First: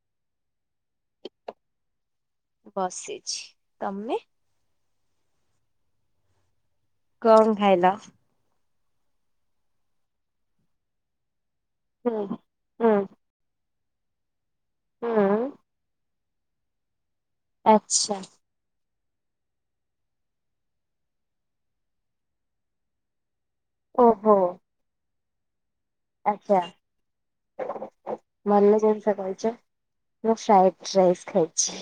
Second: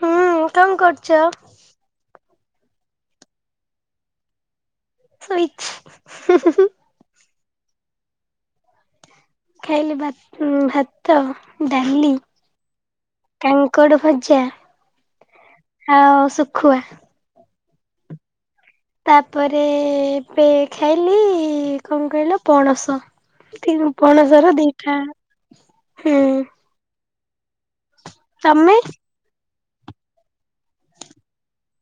ହୁଁ କଣ କରୁଚ? ବସିଛି। ତମେ? ଶୋଇଛି ହୁଁ ହୁଁ ହୁଁ। କଣ ଖାଇଲ? ଖାଇଲି ଭା ଭାତ ଡାଲି ହୁଁ ହୁଁ କାଙ୍କଡ଼ ଭଜା। ହଁ। ଆଉ ଶୁଖୁଆ। ଆଚ୍ଛା। ତାପରେ ଏବେ ଖାଇଲି କଣ କହିଲ ପଣସ। [unintelligible] ଓହୋ। ପଣସର ଦିଟା ହୁଁ ଆଚ୍ଛା। ତମେ? ଭଲ ଜିନିଷ ଖାଇଚ, ମୁଁ ଫ୍ରାଇଡ ରାଇସ୍ ଖାଇଛି।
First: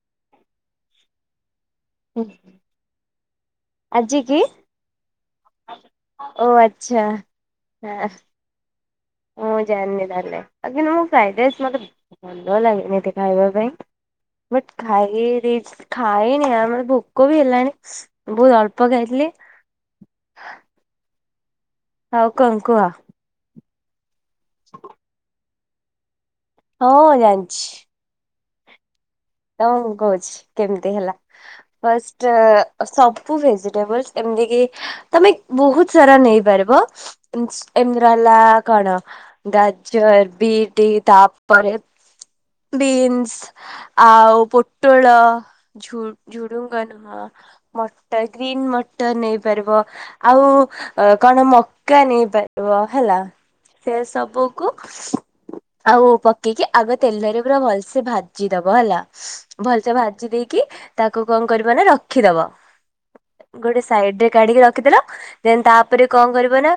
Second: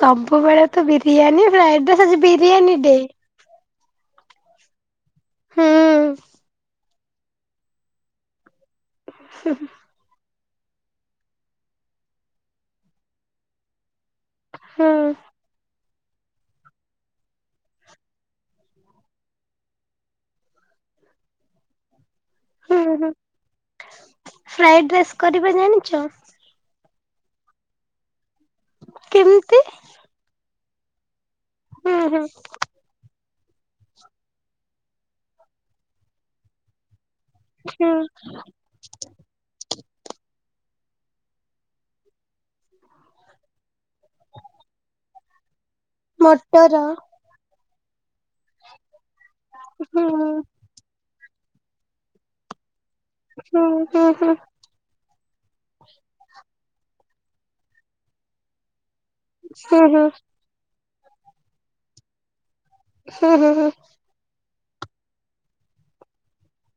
ସବୁବେଳେ ତ ବିରିୟାନୀ ଫ୍ରାଇଡ ରାଇ ଆଜି ବିରିୟାନୀ ଡେ। ଆଜି କି, ହୁଁ ଓ ଆ ଆଛା ହଁ ମୁଁ ଜାଣିନି ତାଲେ। କିନ୍ତୁ ମୁଁ ଫ୍ରାଇଡ଼ ରାଇସ ମତେ ଭଲ ଲାଗେନି ଏତେ ଖାଇବା ପାଇଁ ବଟ ହୁଁ ଖାଇ ଦେଇ ଖାଇନି ଆମର ଭୋକ ବି ହେଲାଣି ବହୁତ ଅଳ୍ପ ଖାଇଥିଲି। ଆଉ କଁ କୁହ। ଫ୍ରଏଡ ରାଇସ୍ କରିବା ଜାଣିଚ? ହଁ ଜାଣିଚି। କେମ ତ ମୁଁ କହୁଛି, କେମିତି ହେଲା ହୁଁ ହୁଁ ଫାଷ୍ଟ ସବୁ ଭେଜିଟେବଲସ ଏମିତି କି ତମେ ବହୁତ ସାରା ନେଇପାରିବ। ଇନ୍ସ ହୁଁ ଏନ୍ଦିରାଲା କଣ ଗାଜର, ବିଟି ତାପରେ ବିନ୍ସ ଆଉ ପୋଟଳ ଝୁ ମଟର ଝୁଡୁଙ୍ଗ ନୁହଁ। ମଟର ଗ୍ରୀନ୍ ମଟର ନେଇପାରିବ ହୁଁ ଆଉ କଣ ମକା ନେଇପାର ବ ହେଲା ହୁଁ ସେ ହୁଁ ହୁଁ ସବୁ କୁ ଆଉ ପକେଇକି ଆଗ ତେଲରେ ପୁରା ଭଲସେ ଭାଜି ଦବ ହେଲା ହୁଁ ଭଲସେ ହୁଁ ଭାଜି ଦେଇକି ତାକୁ କଁ କରିବ ନା ରଖିଦବ, ହୁଁ ହୁଁ ଗୋଟେ ସାଇଡ ରେ କାଢିକି ରଖିଦେଲ ଦେନ ତାପରେ କଣ କରିବ ନା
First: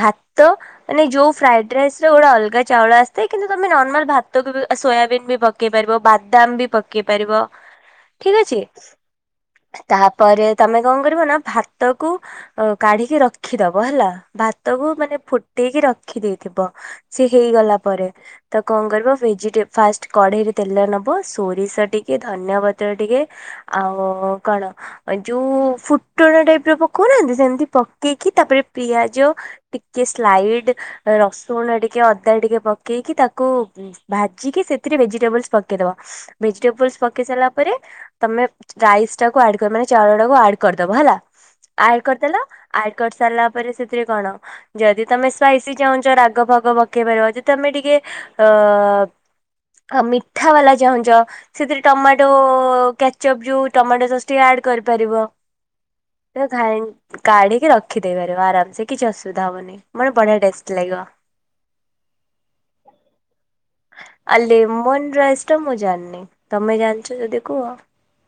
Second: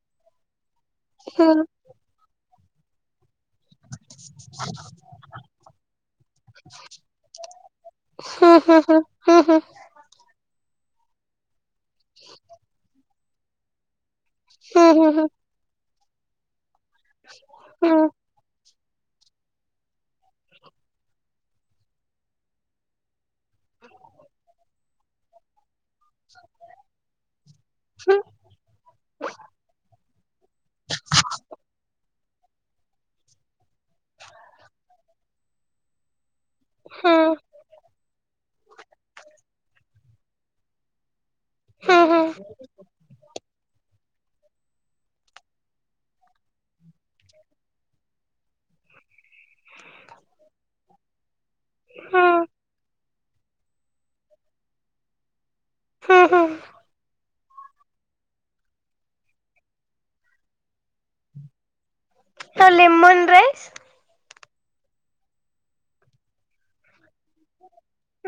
ଭା ତ ମାନେ ଯୋଉ ହୁଁ ହୁଁ ଫ୍ରାଇଡ ରାଇସ ର ଗୋଟେ ଅଲଗା ଚାଉଳ ଆସିଥାଏ କିନ୍ତୁ ତମେ ନର୍ମାଲ ଭାତକୁ ବି ସୋୟାବିନ୍ ବି ପକେଇ ପାରିବ ବାଦାମ ବି ପକେଇ ପାରିବ ତ ଠିକ ଅଛି। ଲେମନ ତାପରେ ତମେ କଣ କରିବ ନା ଭାତ କୁ କାଢିକି ରଖିଦବ ହେଲା। ଭାତ କୁ ମାନେ ଫୁଟେଇକି ରଖି ଦେଇେଥିବ ସେ ହେଇଗଲା ପରେ ତ କଣ କରିବ ଭେଜିଟେ ଫାଷ୍ଟ କଢେଇରେ ତେଲ ନେବ ସୋରିଷ ଟିକେ ଧନ୍ୟବାଦ [inaudible] ଟିକେ ଆଉ କଣ ଯୋଉ ଫୁ କୁଟଣ ଟାଇପ ର ପକଉନାହାନ୍ତି ସେମିତି ପକେଇକି ତାପରେ ପିଆଜ ଟ ଟିକେ ସ୍ଲାଇଡ ରସୁଣ ଟିକେ ଅଦା ଟିକେ ପକେଇକି ତାକୁ ଭାଜିକି ସେ ଭେଜିଟେବଲସ ପକେଇଦବ। ଭେଜିଟେବଲ୍ସ ପକେଇ ସାରିଲା ପରେ ତମେ ରାଇସ୍ ଟାକୁ ଆଡ ମାନେ ଚାଉଳ ଟାକୁ ଆଡ କରିଦବ ହେଲା। ଆୟଡ଼ କରିଦେଲ ଆୟଡ କରି ସାରିଲା ପରେ ସେଥିରେ କଣ ଯଦି ତମେ ସ୍ପାଇସି ଚାହୁଁଛ ରାଗ ଫାଗ ପକେଇ ପାରିବ ଯଦି ତମେ ଟିକେ ଅ ଆଉ ମିଠା ବାଲା ଚାହୁଁଛ ସେଥିରେ ଟମାଟୋ ଚପଜୁ ଟମାଟୋ ସସ୍ ଟିକେ ଆଡ୍ କରିପାରିବ ଖାଇ କାଢ଼ିକି ରଖିଦେଇ ପାରିବ ଆରାମସେ କିଛି ଅସୁବିଧା ହେବନି ମୋତେ ବଢ଼ିଆ ଟେଷ୍ଟ ଲାଗିବ। ହ ଲେମନ ରାଇସ୍ ଆ ଲେମନରାଇସି ଟା ମୁଁ ଜାଣିନି ତମେ ଜାଣିଛ ଯଦି କୁହ?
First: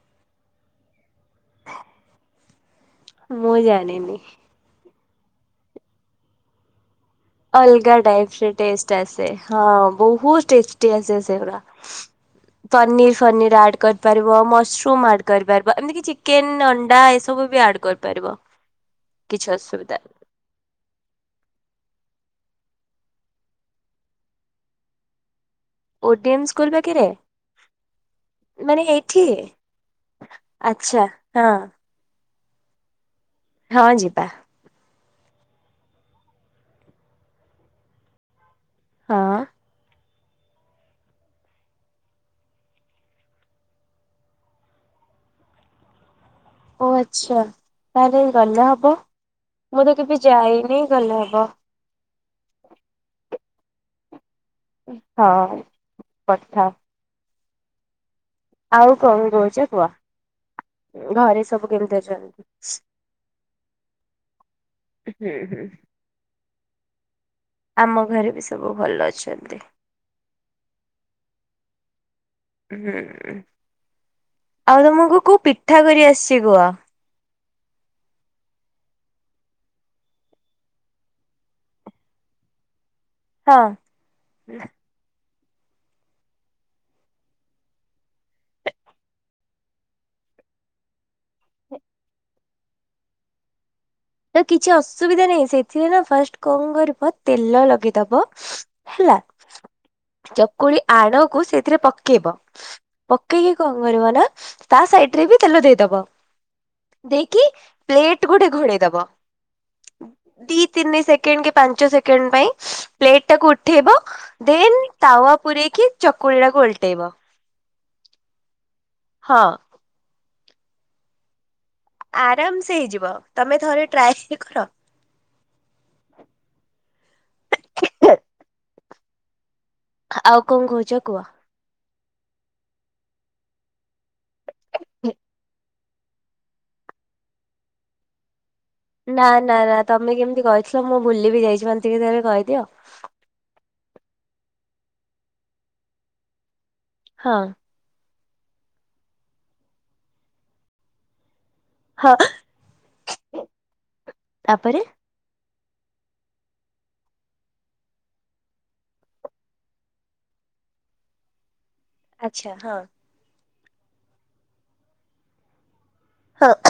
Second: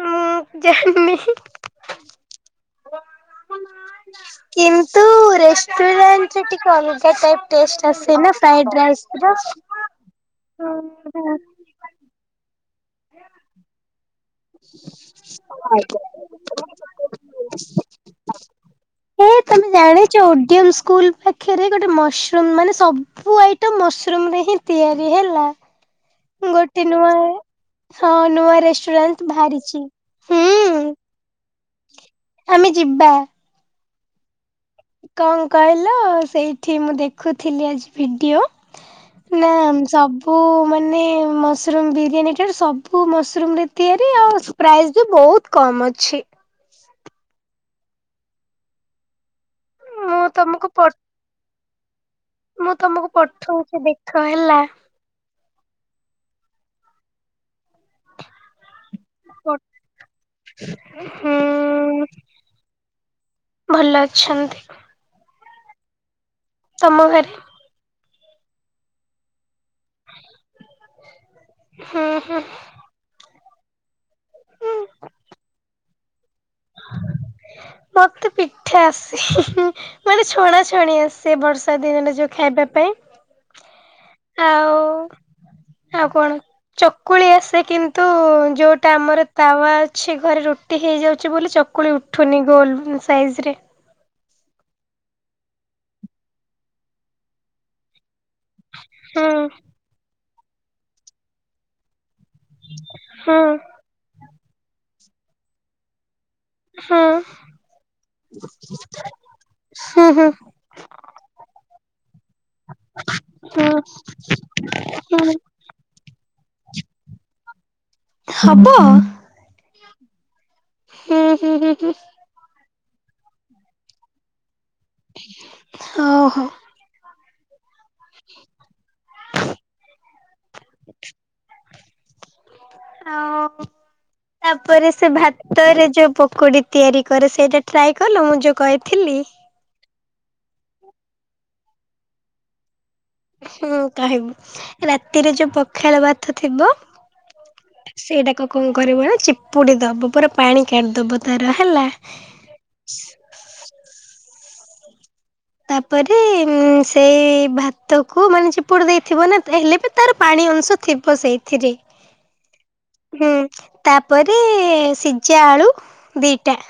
ମୁଁ ଜାଣିନି। ମୁଁ ଜାଣିନି। କିନ୍ତୁ ରେଷ୍ଟୁରାଣ୍ଟ ଟିକେ ଅଲ ଅଲଗା ଟାଇପ ଟେଷ୍ଟ ର। ଆସେ ହଁ ବହୁତ ଟେଷ୍ଟି ଆସେ ସେଗୁଡା। ପନିର ଫନିର ଆଡ୍ କର କରିପାରିବ ମସୁରୁମ ଆଡ କରିପାରିବ ଏମିତି ବି ଚିକେନ ଅଣ୍ଡା ଏସବୁ ବି ଆଡ କରିପାରିବ। କିଛି ଅସୁ କଣେ ଚୋଡିମ ସ୍କୁଲ ପାଖିରେ ଗୋଟେ ମସରୁମ ମାନେ ସବୁ ଆଇଟମ ମସରୁମ ରେ ହିଁ ତିଆରି ହେଲା। ଓଡ଼ିଏନ୍ ସ୍କୁଲ ଗୋଟେ ପାଖରେ? ନୂଆ ହଁ ନୂଆ ମାନେ ଏଇଠି ରେଷ୍ଟୁରାଣ୍ଟ ବାହାରିଛି ହୁଁ। ଆଚ୍ଛା। ହଁ। ଆମେ ଯିବା। ହଁ ଯିବା। କଣ କହିଲ ସେଇଠି ମୁଁ ଦେଖୁଥିଲି ଆଜି ଭିଡିଓ ହଁ ନା ସବୁ ମାନେ ମସରୁମ୍ ବିରିୟାନୀଟାରୁ ସବୁ ମସରୁମ ରେ ତିଆରି ଆଉ ପ୍ରାଇସ୍ ବି ବହୁତ କମୁ ଅଛି। ଓ ଆଚ୍ଛା ତାହେଲେ ଗଲେ ହବ ମୁଁ ତ କେବେ ତମକୁ ଯାଇନି ପ ଗଲେ ହବ। ମୁଁ ତମକୁ ପଠଉଛି ଦେଖ ହେଲା? ହଁ ପଠାଅ? ଆଉ କଣ କହୁଛ କୁହ ହୁଁ ଘରେ ସବୁ କେମିତି ଅଛନ୍ତି? ଭଲ ଅଛନ୍ତି। ହୁଁ ହୁଁ। ତମ ଘରେ ଆମ ଘରେ ବି ସବୁ ଭଲ ଅଛନ୍ତି। ହଁ ହଁ। ହୁଁ ହୁଁ ହୁଁ। ଆଉ ତମକୁ ପିଠା କରିଆସିବ? ମତେ ପିଠା ଆସେ ହିହି ନି। ମାନେ ଛଣା ଛଣି ଆସେ ବର୍ଷା ଦିନରେ ଯୋଉ ଖାଇବା ପାଇଁ। ହଁ। ହ [unintelligible] ଆଉ ଆଉ କଣ? ଚକୁଳି ଆସେ କିନ୍ତୁ ଯୋଉଟା ଆମର ତାୱା ଅଛି ଘରେ ରୁଟି ରୁଟି ହେଇଯାଉଛି ବୋଲି ଚକୁଳି ଉଠୁନି ଗୋଲ ସାଇଜ ରେ। ତ କିଛି ଅସୁବିଧା ନାହିଁ ସେଥିରେ ନା ଫାଷ୍ଟ କଣ କରିବ ତେଲ ଲଗେଇଦବ ହେଲା। ହୁଁ ଚକୁଳି ଆଣକୁ ସେଥିରେ ପକେଇବ ହୁଁ ପକେଇକି କଣ କରିବ ନା, ତା ସାଇଡ ରେ ବି ତେଲ ଦେଇଦବ ହୁଁ ଦେଇକି ପ୍ଲେଟ ଗୋଟେ ଘୋଡେ ବ ଦି ତିନି ସେକେଣ୍ଡ କି ପାଞ୍ଚ ସେକେଣ୍ଡ ପାଇଁ ପ୍ଲେଟ ଟାକୁ ହୁଁ ଉଠେଇବ ଦେନ ତାୱା ହୁଁ ପୂରେଇକି ଚକୁଳି ଟାକୁ ଓଲଟେଇବ। ହବ? ହଁ। ହୁଁ ହୁଁ ହୁଁ। ଆରାମସେ ହେଇଯିବ। ତମେ ଥରେ ଟ୍ରାଏ କର? ଓହୋ। [unintelligible] ଆଉ କଣ କହୁଛ କୁହ? ଆଉ ତାପରେ ସେ ଭାତରେ ଯୋଉ ପକୁଡି ତିଆରି କରେ ସେଇଟା ଟ୍ରାଏ କଲ? ମୁଁ ଯୋଉ କହିଥିଲି? ନା ନା ନା ତମେ କେମିତି କହିଥିଲ ମୁଁ ଭୁଲି ବିି ଯାଇଛି ମତେ ଟିକେ ଥରେ କହିଦିଅ? ହଁ କହିବି, ରାତିରେ ଯୋଉ ପଖାଳ ଭାତ ଥିବ ହଁ। ସେଇଟାକ କଣ କରିବ ନା ଚିପୁଡି ଦବ ପୁରା ପାଣି କାଢିଦବ ତାର ହେଲା। ହଁ ତାପରେ? ତାପରେ ସେଇ ଭାତ କୁ ମାନେ ଚିପୁଡି ଦେଇଥିବ ନା, ହେଲେ ବି ତାର ପାଣି ଅଂଶ ଥିବ ସେଇଥିରେ। ଆଚ୍ଛା ହଁ। ହୁଁ ତାପରେ ସିଝା ଆଳୁ ହଁ ଦିଟା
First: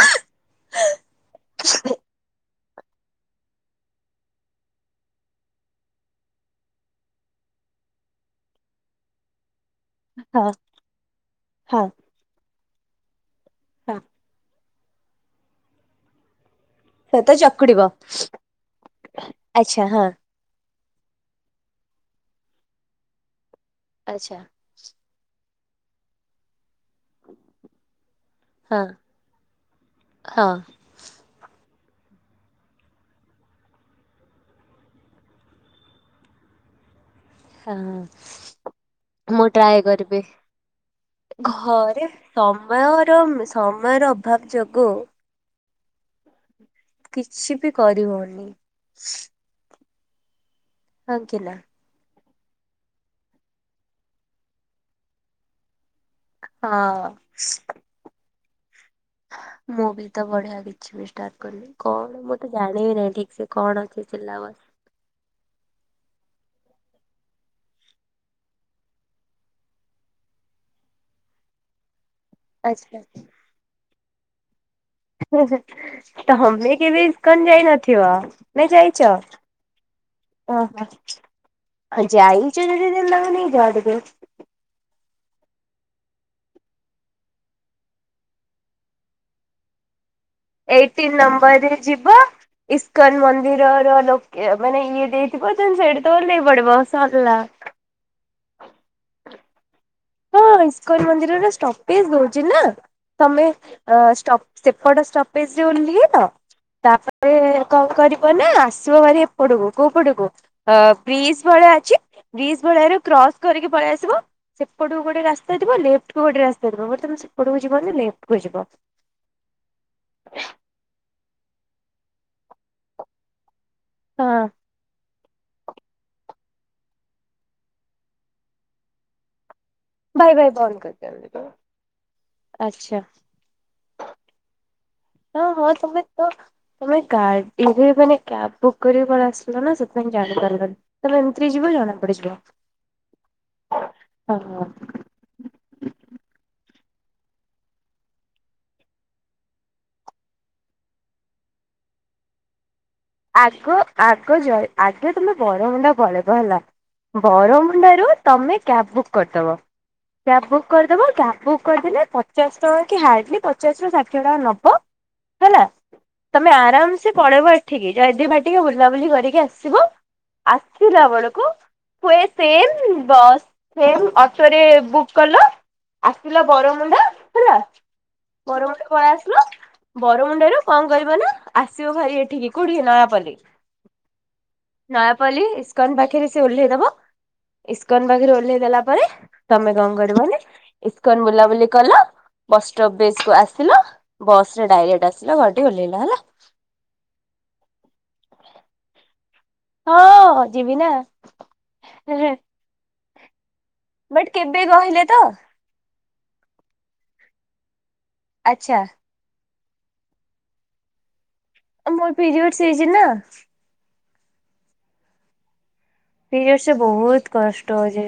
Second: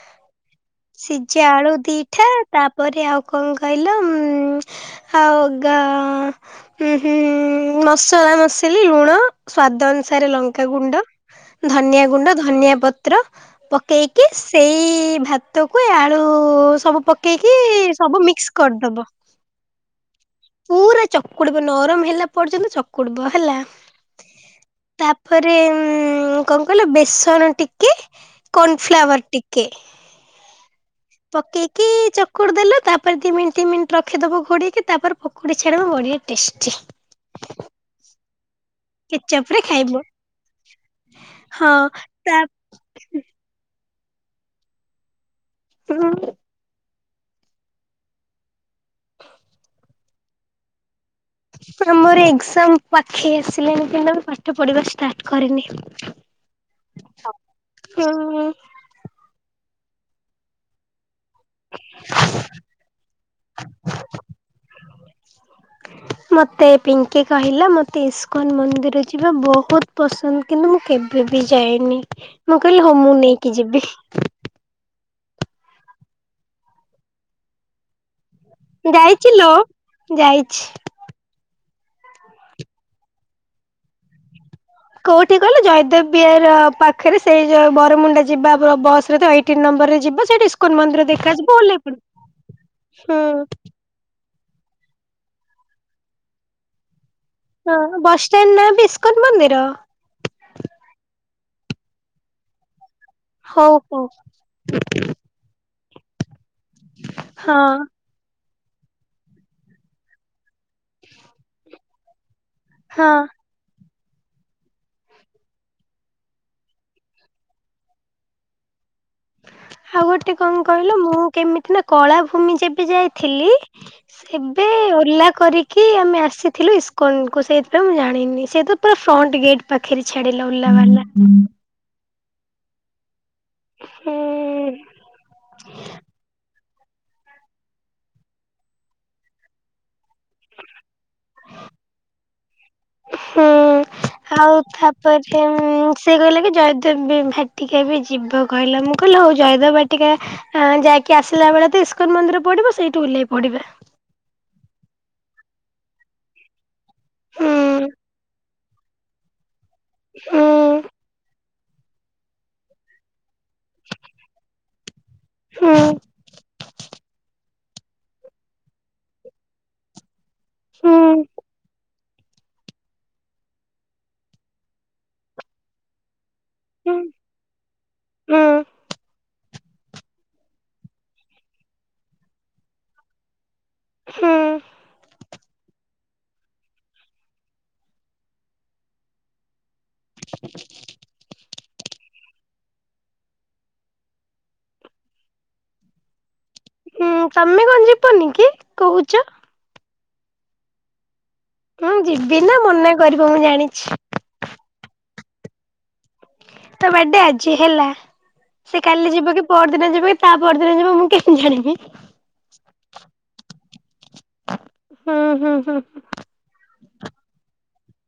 ସିଝା ଆଳୁ ଦିଟା, ତାପରେ ଆଉ କଣ କହିଲ? ଉ ହଉଗଅଁ ହୁଁ ହୁଁ ମସଲା ମସଲି ଲୁଣ ସ୍ୱାଦ ଅନୁ ସାରେ ହଁ ଲଙ୍କାଗୁଣ୍ଡ ହଁ ଧନିଆ ଗୁଣ୍ଡ, ଧନିଆ ପତ୍ର, ହଁ ପକେଇକି ସେଇ ଭାତକୁ ଆଳୁ ସବୁ ସେତ ପକେଇ କି ଚକୁଡିବ ସବୁ ମିକ୍ସ କରିଦେବ ଆଚ୍ଛା ହଁ। ପୁରା ଚକୁଡିବ ନରମ ହେଲା ପର୍ଯ୍ୟନ୍ତ ଚକୁଡିବ ହେଲା। ଆଚ୍ଛା। ତାପରେ ଉ କଣ କହିଲ ବେସନ ଟିକେ ହଁ କନଫ୍ଲାୱାର ଟିିକେ ହଁ ପକେଇକି ଚକୁଡି ଦେଲ ତାପରେ ଦି ମିନିଟ ତିନି ମିନିଟ୍ ରଖିଦବ ଘୋଡିକି ତାପରେ ପକୁଡି ଛାନିବ ବଢ଼ିଆ ଟେଷ୍ଟି। ହଁ। ମୁଁ କେଚପ ରେ ଟ୍ରାଏ ଖାଇବ କରିବି। ହଁ ଘରେ ତା ସମୟର ସମୟର ଅଭାବ ଯୋଗୁ ହୁଁ। କିଛି ବି କରିହଉନି। ହଁ କି ନା। ଆମର ଏକ୍ଜାମ ପାଖେଇ ଆସିଲେଣିି କିନ୍ତୁ ପାଠ ପଢିବା ଷ୍ଟାର୍ଟ କରିନି। ହଁ। ହୁଁ। ମୁଁ ବି ତ ବଢିଆ ବି କିଛି ବି ଷ୍ଟାର୍ଟ କରିନି। କଣ ମୁଁ ତ ଜାଣିବି ନାହିଁ ଠିକ୍ ସେ କଣ ଅଛି ଶୀଲା ବସ୍ ମୋତେ ପିଙ୍କି କହିଲା ମୋତେ ଇସ୍କନ୍ ମନ୍ଦିର ଯିବା ବହୁତ ପସନ୍ଦ କିନ୍ତୁ ମୁଁ କେବେ ବି ଯାଇନି। ମୁଁ କହିଲି ହଉ ଆଚ୍ଛା ମୁଁ ନେଇକି ଯିବି। ତମେ କେବେ ଇସ୍କନ ଯାଇ ନଥିବ? ନା ଯାଇଛ, ଯାଇଛି ଲୋ ଯାଇଛି ଓହୋ। ଆ ଯାଇଛ ଯଦି [unintelligible] କୋଉଠି କହିଲ ଜୟଦେବ ବିହାରାର ପାଖରେ ସେଇ ଯ ବରମୁଣ୍ଡା ଯିବା ବସ୍ ରେ ତ ଏଇଠି ତିନ ନମ୍ବରରେ ଯିବ ସେଠି ଏଇଟିନ୍ ନମ୍ବରରେ ଯିବ ଇସ୍କନ ହୁଁ ମନ୍ଦିରର ଲୋ ଇଏ ମାନେ ଇଏ ଦେଇଥିବ ଦେନ ସେଇଠି ତ ଓହ୍ଲେଇ ପଡ଼ିବ ସରଲା। ହଁ ବସ ଷ୍ଟାଣ୍ଡ ନା ଇସ୍କନ ମନ୍ଦିର? ହଁ ଇସ୍କଲ ମନ୍ଦିରରେ ଷ୍ଟପେଜ ଦଉଛି ନା। ତମେ ହଉ ଅ ହଉ ଷ୍ଟପ ସେପଟ ଷ୍ଟପ୍ ପେଜ ରେ ଓଲ୍ହେଇଲ ତାପରେ ହଁ କଣ କରି ଵନା ଆସିବ ହାରି ଏପଟକୁ, କୋଉ ପଟକୁ ବ୍ରିଜ ଭଳିଆ ଅଛି। ବ୍ରିଜ ଭଳିଆ ରୁ ହଁ କ୍ରସ କରିକି ପଳେଇ ଆସିବ। ସେପଟକୁ ଗୋଟେ ରାସ୍ତାଥିବ ଲେଫ୍ଟ୍ କୁ ଗୋଟେ ରାସ୍ତାଥିବ ବଟ୍ ତମେ ସେପଟକୁ ଜୀବନୀ ଲେଫ୍ଟ କୁ ଯିବ। ଆଉ ଗୋଟେ କଣ କହିଲ ମୁଁ କେମିତି ନା କଳାଭୂମି ଯେବେ ଯାଇଥିଲି। ହଁ ସେବେ ଓଲା କରିକି କି ଆମେ ଆସିଥିଲୁ ଇସ୍କନକୁୁ ସେଇଥିପାଇଁ ମୁଁ ଜାଣିନି। ସେ ତ ତା ଫ୍ରଣ୍ଟ ଗେଟ୍ ପାଖରେ ଭାଇ ଭାଇ ଛାଡ଼ିଲା ବନ୍ଦ ଓଲ୍ଲା ବାଲା। କରିଦିଅନ୍ତୁ ଆଚ୍ଛା। ହୁଁ। ହଁ ହଁ ତମ ତ। ତମେ ଗା ଏବେ ମାନେ କ୍ୟାବ ବୁକ୍ କରିକି ପଳେଇ ଆସିଲ ନା ସେଥିପାଇଁ ଜାଣିପାରିଲନି। ତମେ ଏମତିରେ ଯିବଜଣା ପଡ଼ି ଯିବ। ହୁଁ ହଁ ଆଉ ହଁ। ଥାପ୍ ପରେ ସେ କହିଲା କି ଜୟଦେବ ଭାଟିକା ବି ଯିବ କହିଲା ମୁଁ କହିଲି ହଉ ଜୟଦେବ ଭାଟିକା ଆ ଯାଇକି ଆସିଲା ବେଳେ ତ ଇସ୍କନ ମନ୍ଦିର ପଡ଼ିବ ସେଇ ଆଗ ଆଗ ଯୟ ଆଗେ ତମେ ବରମୁଣ୍ଡା ପଳେଇବ ହେଲା। ହୁଁ ବରମୁଣ୍ଡାରୁ ତମେ କ୍ୟାବ୍ ବୁକ୍ କରିଦବ। ହୁଁ କ୍ୟାବ ବୁକ୍ କରିଦବ କ୍ୟାବ ବୁକ୍ କରିଦେଲେ ପଚାଶ ଟଙ୍କା କି ହାର୍ଲି ପ ପଚାଶ ରୁ ଷାଠିଏ ଟଙ୍କା ନବ ହେଲା ହୁଁ ତମେ ଆରାମ ସେ ପଳେଇବ। ଠିକି ଯଏ ଦେବ ଭାଟିକା ବୁଲାବୁଲି କରିକି ଆସିବ ଆସିଲା ହୁଁ ବେଳୁକୁ ହୁଏ ସେମ ବସ୍ ସେମ ଅଟୋରେ ବୁକ୍ କଲ। ଆସିଲ ହୁଁ ବରମୁଣ୍ଡା ହେଲା ହୁଁ ବରମୁଣ୍ଡା ପଳେଇ ଆସିଲ ବରମୁଣ୍ଡାରୁ କଣ କରିବ ନା ଆସିବ ଭାରି ଏଠିକି କୋଉଠିକି ନୟାପଲ୍ଲୀ। ହୁଁ ନୟା ପଲ୍ଲୀ ଇସ୍କନ ପାଖରେ ସେ ଓହ୍ଲେଇ ଦବ ଇସ୍କନ ପାଖରେ ଓହ୍ଲେଇ ଦେଲା ପରେ ତମେ କଣ କରିବନି। ଇସ୍କନ ବୁଲାବୁଲି କଲ ବସଷ୍ଟପ ବେସ କୁ ଆସିଲ ବସ ରେ ଡାଇରେକ୍ଟ ଆସିଲ ଘରଠି ଓହ୍ଲେଇଲ ହେଲା। ହୁଁ ତମେ କଣ ଯିବନି କି କହୁଛ ହଁ ଯିବି ନା। ହଁ ଯିବି ନା ମନା କରିବ ମୁଁ ଜାଣିଛି। ବଟ୍ କେବେ କହିଲେ ତ? ତା ବାର୍ଡେ ଆଜି ହେଲା ଆଚ୍ଛା ସେ କାଲି ଯିବ କି ପରଦିନ ଯିବ କି ତା ପରଦିନ ଯିବ ମୁଁ କେମିତି ଜାଣିବି? ମୋର ପିରିୟଡ଼ସ ହେଇଛି ନା। ହୁଁ, ହୁଁ, ହୁଁ ହୁଁ। ପିରିୟଡସ ରେ ବହୁତ କଷ୍ଟ ହଉଜି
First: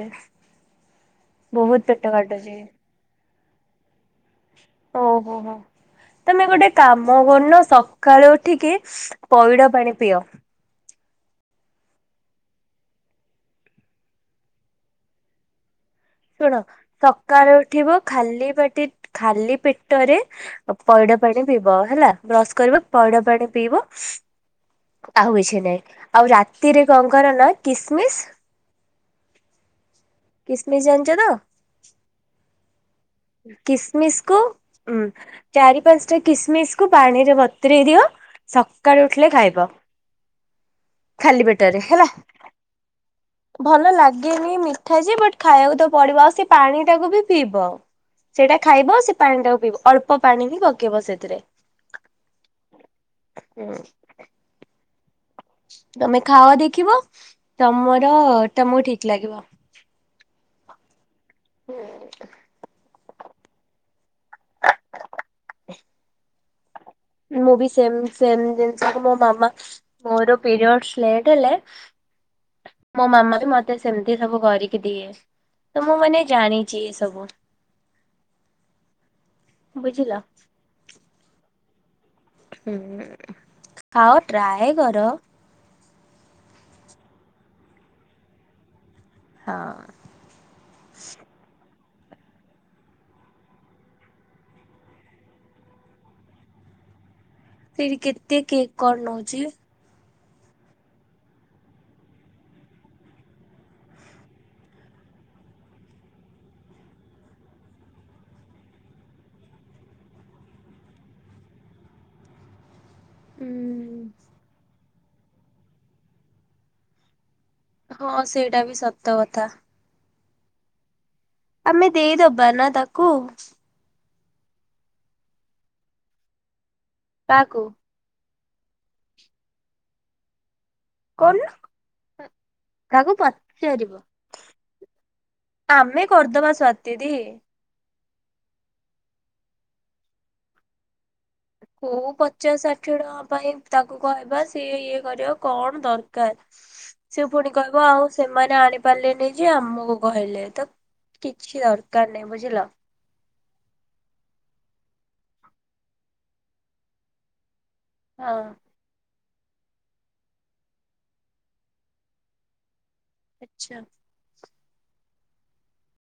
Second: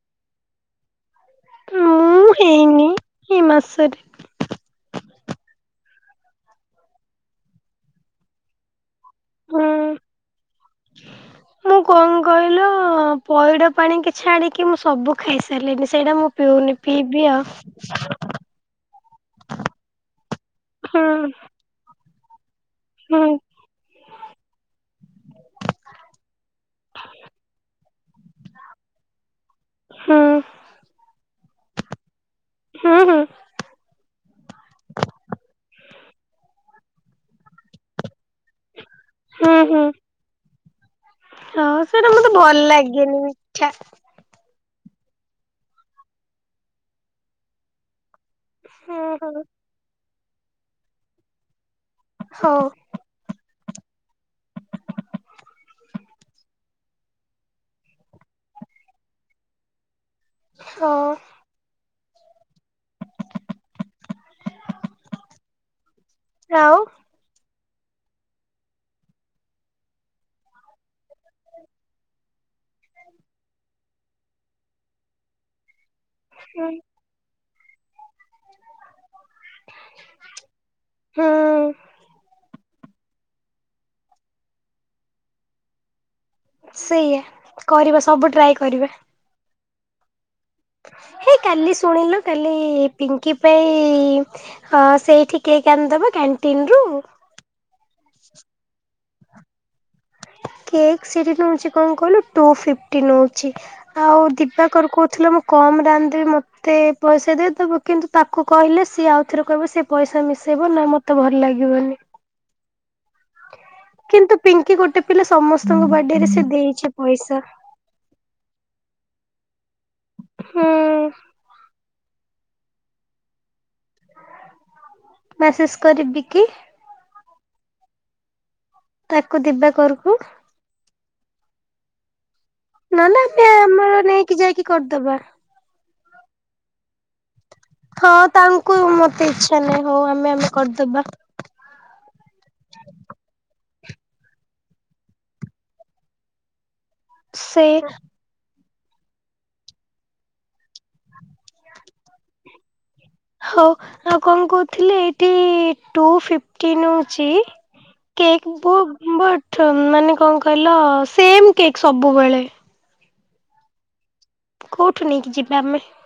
ବହୁତ ପେଟ କାଟୁଛି। ଇଏ ମାସରେ ଓ ହୋ, ହୋ ତମେ ଗୋଟେ କାମ କରୁନ ସକାଳୁ ଉଠିକି ହୁଁ। ପଇଡ଼ ପାଣି ପିଅ। [inaudible] ମୁଁ କଣ କହିଲ, ପଇଡ ପାଣି କିଛି ଆଣିକି ମୁଁ ସବୁ ଖାଇସାରିଲିନି। ସେଇଟା ମୁଁ ଶୁଣ ପିଉନି ପିଇବି ଆଉ ସକାଳୁ ଉଠିବ, ଖାଲି ପାଟି ଖାଲି ପେଟରେ ଆ ପଇଡ ହୁଁ ପାଣି ପିଇବ ହେଲା। ବ୍ରଶ କରିବ ହୁଁ ପଇଡ ପାଣି ପିଇବ ଆଉ କିଛି ନାଇଁ। ଆଉ ରାତିରେ କଣ କର ନା କିସମିସ ହୁଁ କିସମିସ୍ ଜାଣିଛ ତ? ହୁଁ, ହୁଁ। କିସମିସ୍ କୁ, ଉଁ। ଚାରି ପାଞ୍ଚଟା କିସମିସକୁ ପାଣିରେ ବତୁରେଇ ଦିଅ, ସକାଳୁ ଉଠିଲେ ହୁଁ ଖାଇବ। ହୁଁ ଖାଲି ହଉ ପେଟରେ ହେଲା। ସେଇଟା ମତେ ଭଲ ଲାଗେନି ମିଠା ଭଲ ଲାଗ ଗେନି ମିଠା ଯେ, ବଟ୍ ଖାଇବାକୁ ତ ପଡିବ। ଆଉ ସେ ପାଣିଟାକୁ ବି ପିଇବ। ସେଇଟା ଖାଇବ, ହୁଁ ସେ ହୁଁ ପାଣିଟାକୁ ପିଇବ। ଅଳ୍ପ ପାଣି ବି ପକେଇବ ସେଥିରେ। ହଉ। ଓକେ। ତମେ ଖାଅ ଦେଖିବ, ତମର ତମକୁ ଠିକ ଲାଗିବ। ହଉ। ହୁଁ। [inaudible] ଆଉ ମୁଁ ବି ସେମ, ସେମ ଜିନିଷକୁ ମୋ ମାମା ମୋର ପିରିୟଡସ୍ ଲେଟ ହେଲେ ମୋ ମାମା ବି ମତେ ସେମତି ସବୁ କରିକି ଦିଏ। ତ ମୁଁ ମାନେ ହୁଁ ଜାଣିଛି ଏ ସବୁ। ବୁଝିଲ? ହୁଁ। ହୁଁ ଉମ୍, ଖାଅ ଟ୍ରାଏ କର? ସେଇଆ, କରିବା ସବୁ ଟ୍ରାଏ କରିବା। ହଁ। ହେଇ କାଲି ଶୁଣିଲୁ କାଲି ପିଙ୍କି ପାଇଁ ହଁ ସେଇଠିି କେକ୍ ଆଣିଦବା କ୍ୟାଣ୍ଟିନରୁୁ ସେଇଠି କେତେ କେକ୍ କଣ ନଉଛି? କେକ୍ ସେଇଠି ନଉଛି କଣ କହିଲୁ, ଟୁ ଫିଫ୍ଟି ନଉଛି। ଆଉ ଦିବାକର କହୁଥିଲା ମୁଁ କମରେ ଆଣିଦେବି ମତେ ତେ ପଇସା ଦେଇଦବ। କିନ୍ତୁ ତାକୁ କହିଲେ ସିଏ ଆଉ ଥରେ କହିବ ସେ ପଇସା ମିଶେଇବ ନା ମ ତେ ଭଲ ଲାଗିବନି। ହୁଁ। କିନ୍ତୁ ପିଙ୍କି ଗୋଟେ ପିଲା ସମସ୍ତଙ୍କ ବାଡେରେ ସେ ଦେଇଛି ପଇସା। ହଁ ସେଇଟା ବି ସତ କଥା। ହୁଁ। ଆମେ ଦେଇଦବା ନା ତାକୁ। ମ୍ୟାସେଜ କରିବି କି? କାଆକୁ? ତାକୁ ଦିବାକରକୁ। କରୁନୁ। ତାକୁ ନହେଲେ ଆମେ ପଚାରିବ। ଆମର ନେଇକି ଯାଇକି କରିଦବା। ଆମେ କରିଦବା ସ୍ଵାତି ଦି। ହଁ ତାଙ୍କୁ ମତେ ଇଚ୍ଛା ନାହିଁ, ହଉ ଆମେ ଆମେ କରିଦବା। ହୋଉ ପଚାଶ ଷାଠିଏ ଟଙ୍କା ପାଇଁ ତାକୁ କହିବା, ସିଏ ଇଏ କରିବ କଣ ଦରକାର? [unintelligible] ସେ ପୁଣି କହିବ ଆଉ ସେମାନେ ଆଣିପାରିଲେଇନେଇ ଯେ ଆମକୁ କହିଲେ, ତ କିଛି ଦରକାର ନାହିଁ ବୁଝିଲ। ହଉ ଆଉ କଣ କହୁଥିଲି ଏଇଠି ଟୁ ଫିଟି ନଉଛି ହଁ କେକ୍ ବ ମାନେ କଣ କହିଲ ସେମ୍ କେକ୍ ସବୁବେଳେ। ଆଛା। କୋଉଠୁ ନେଇକି ଯିବା ଆମେ?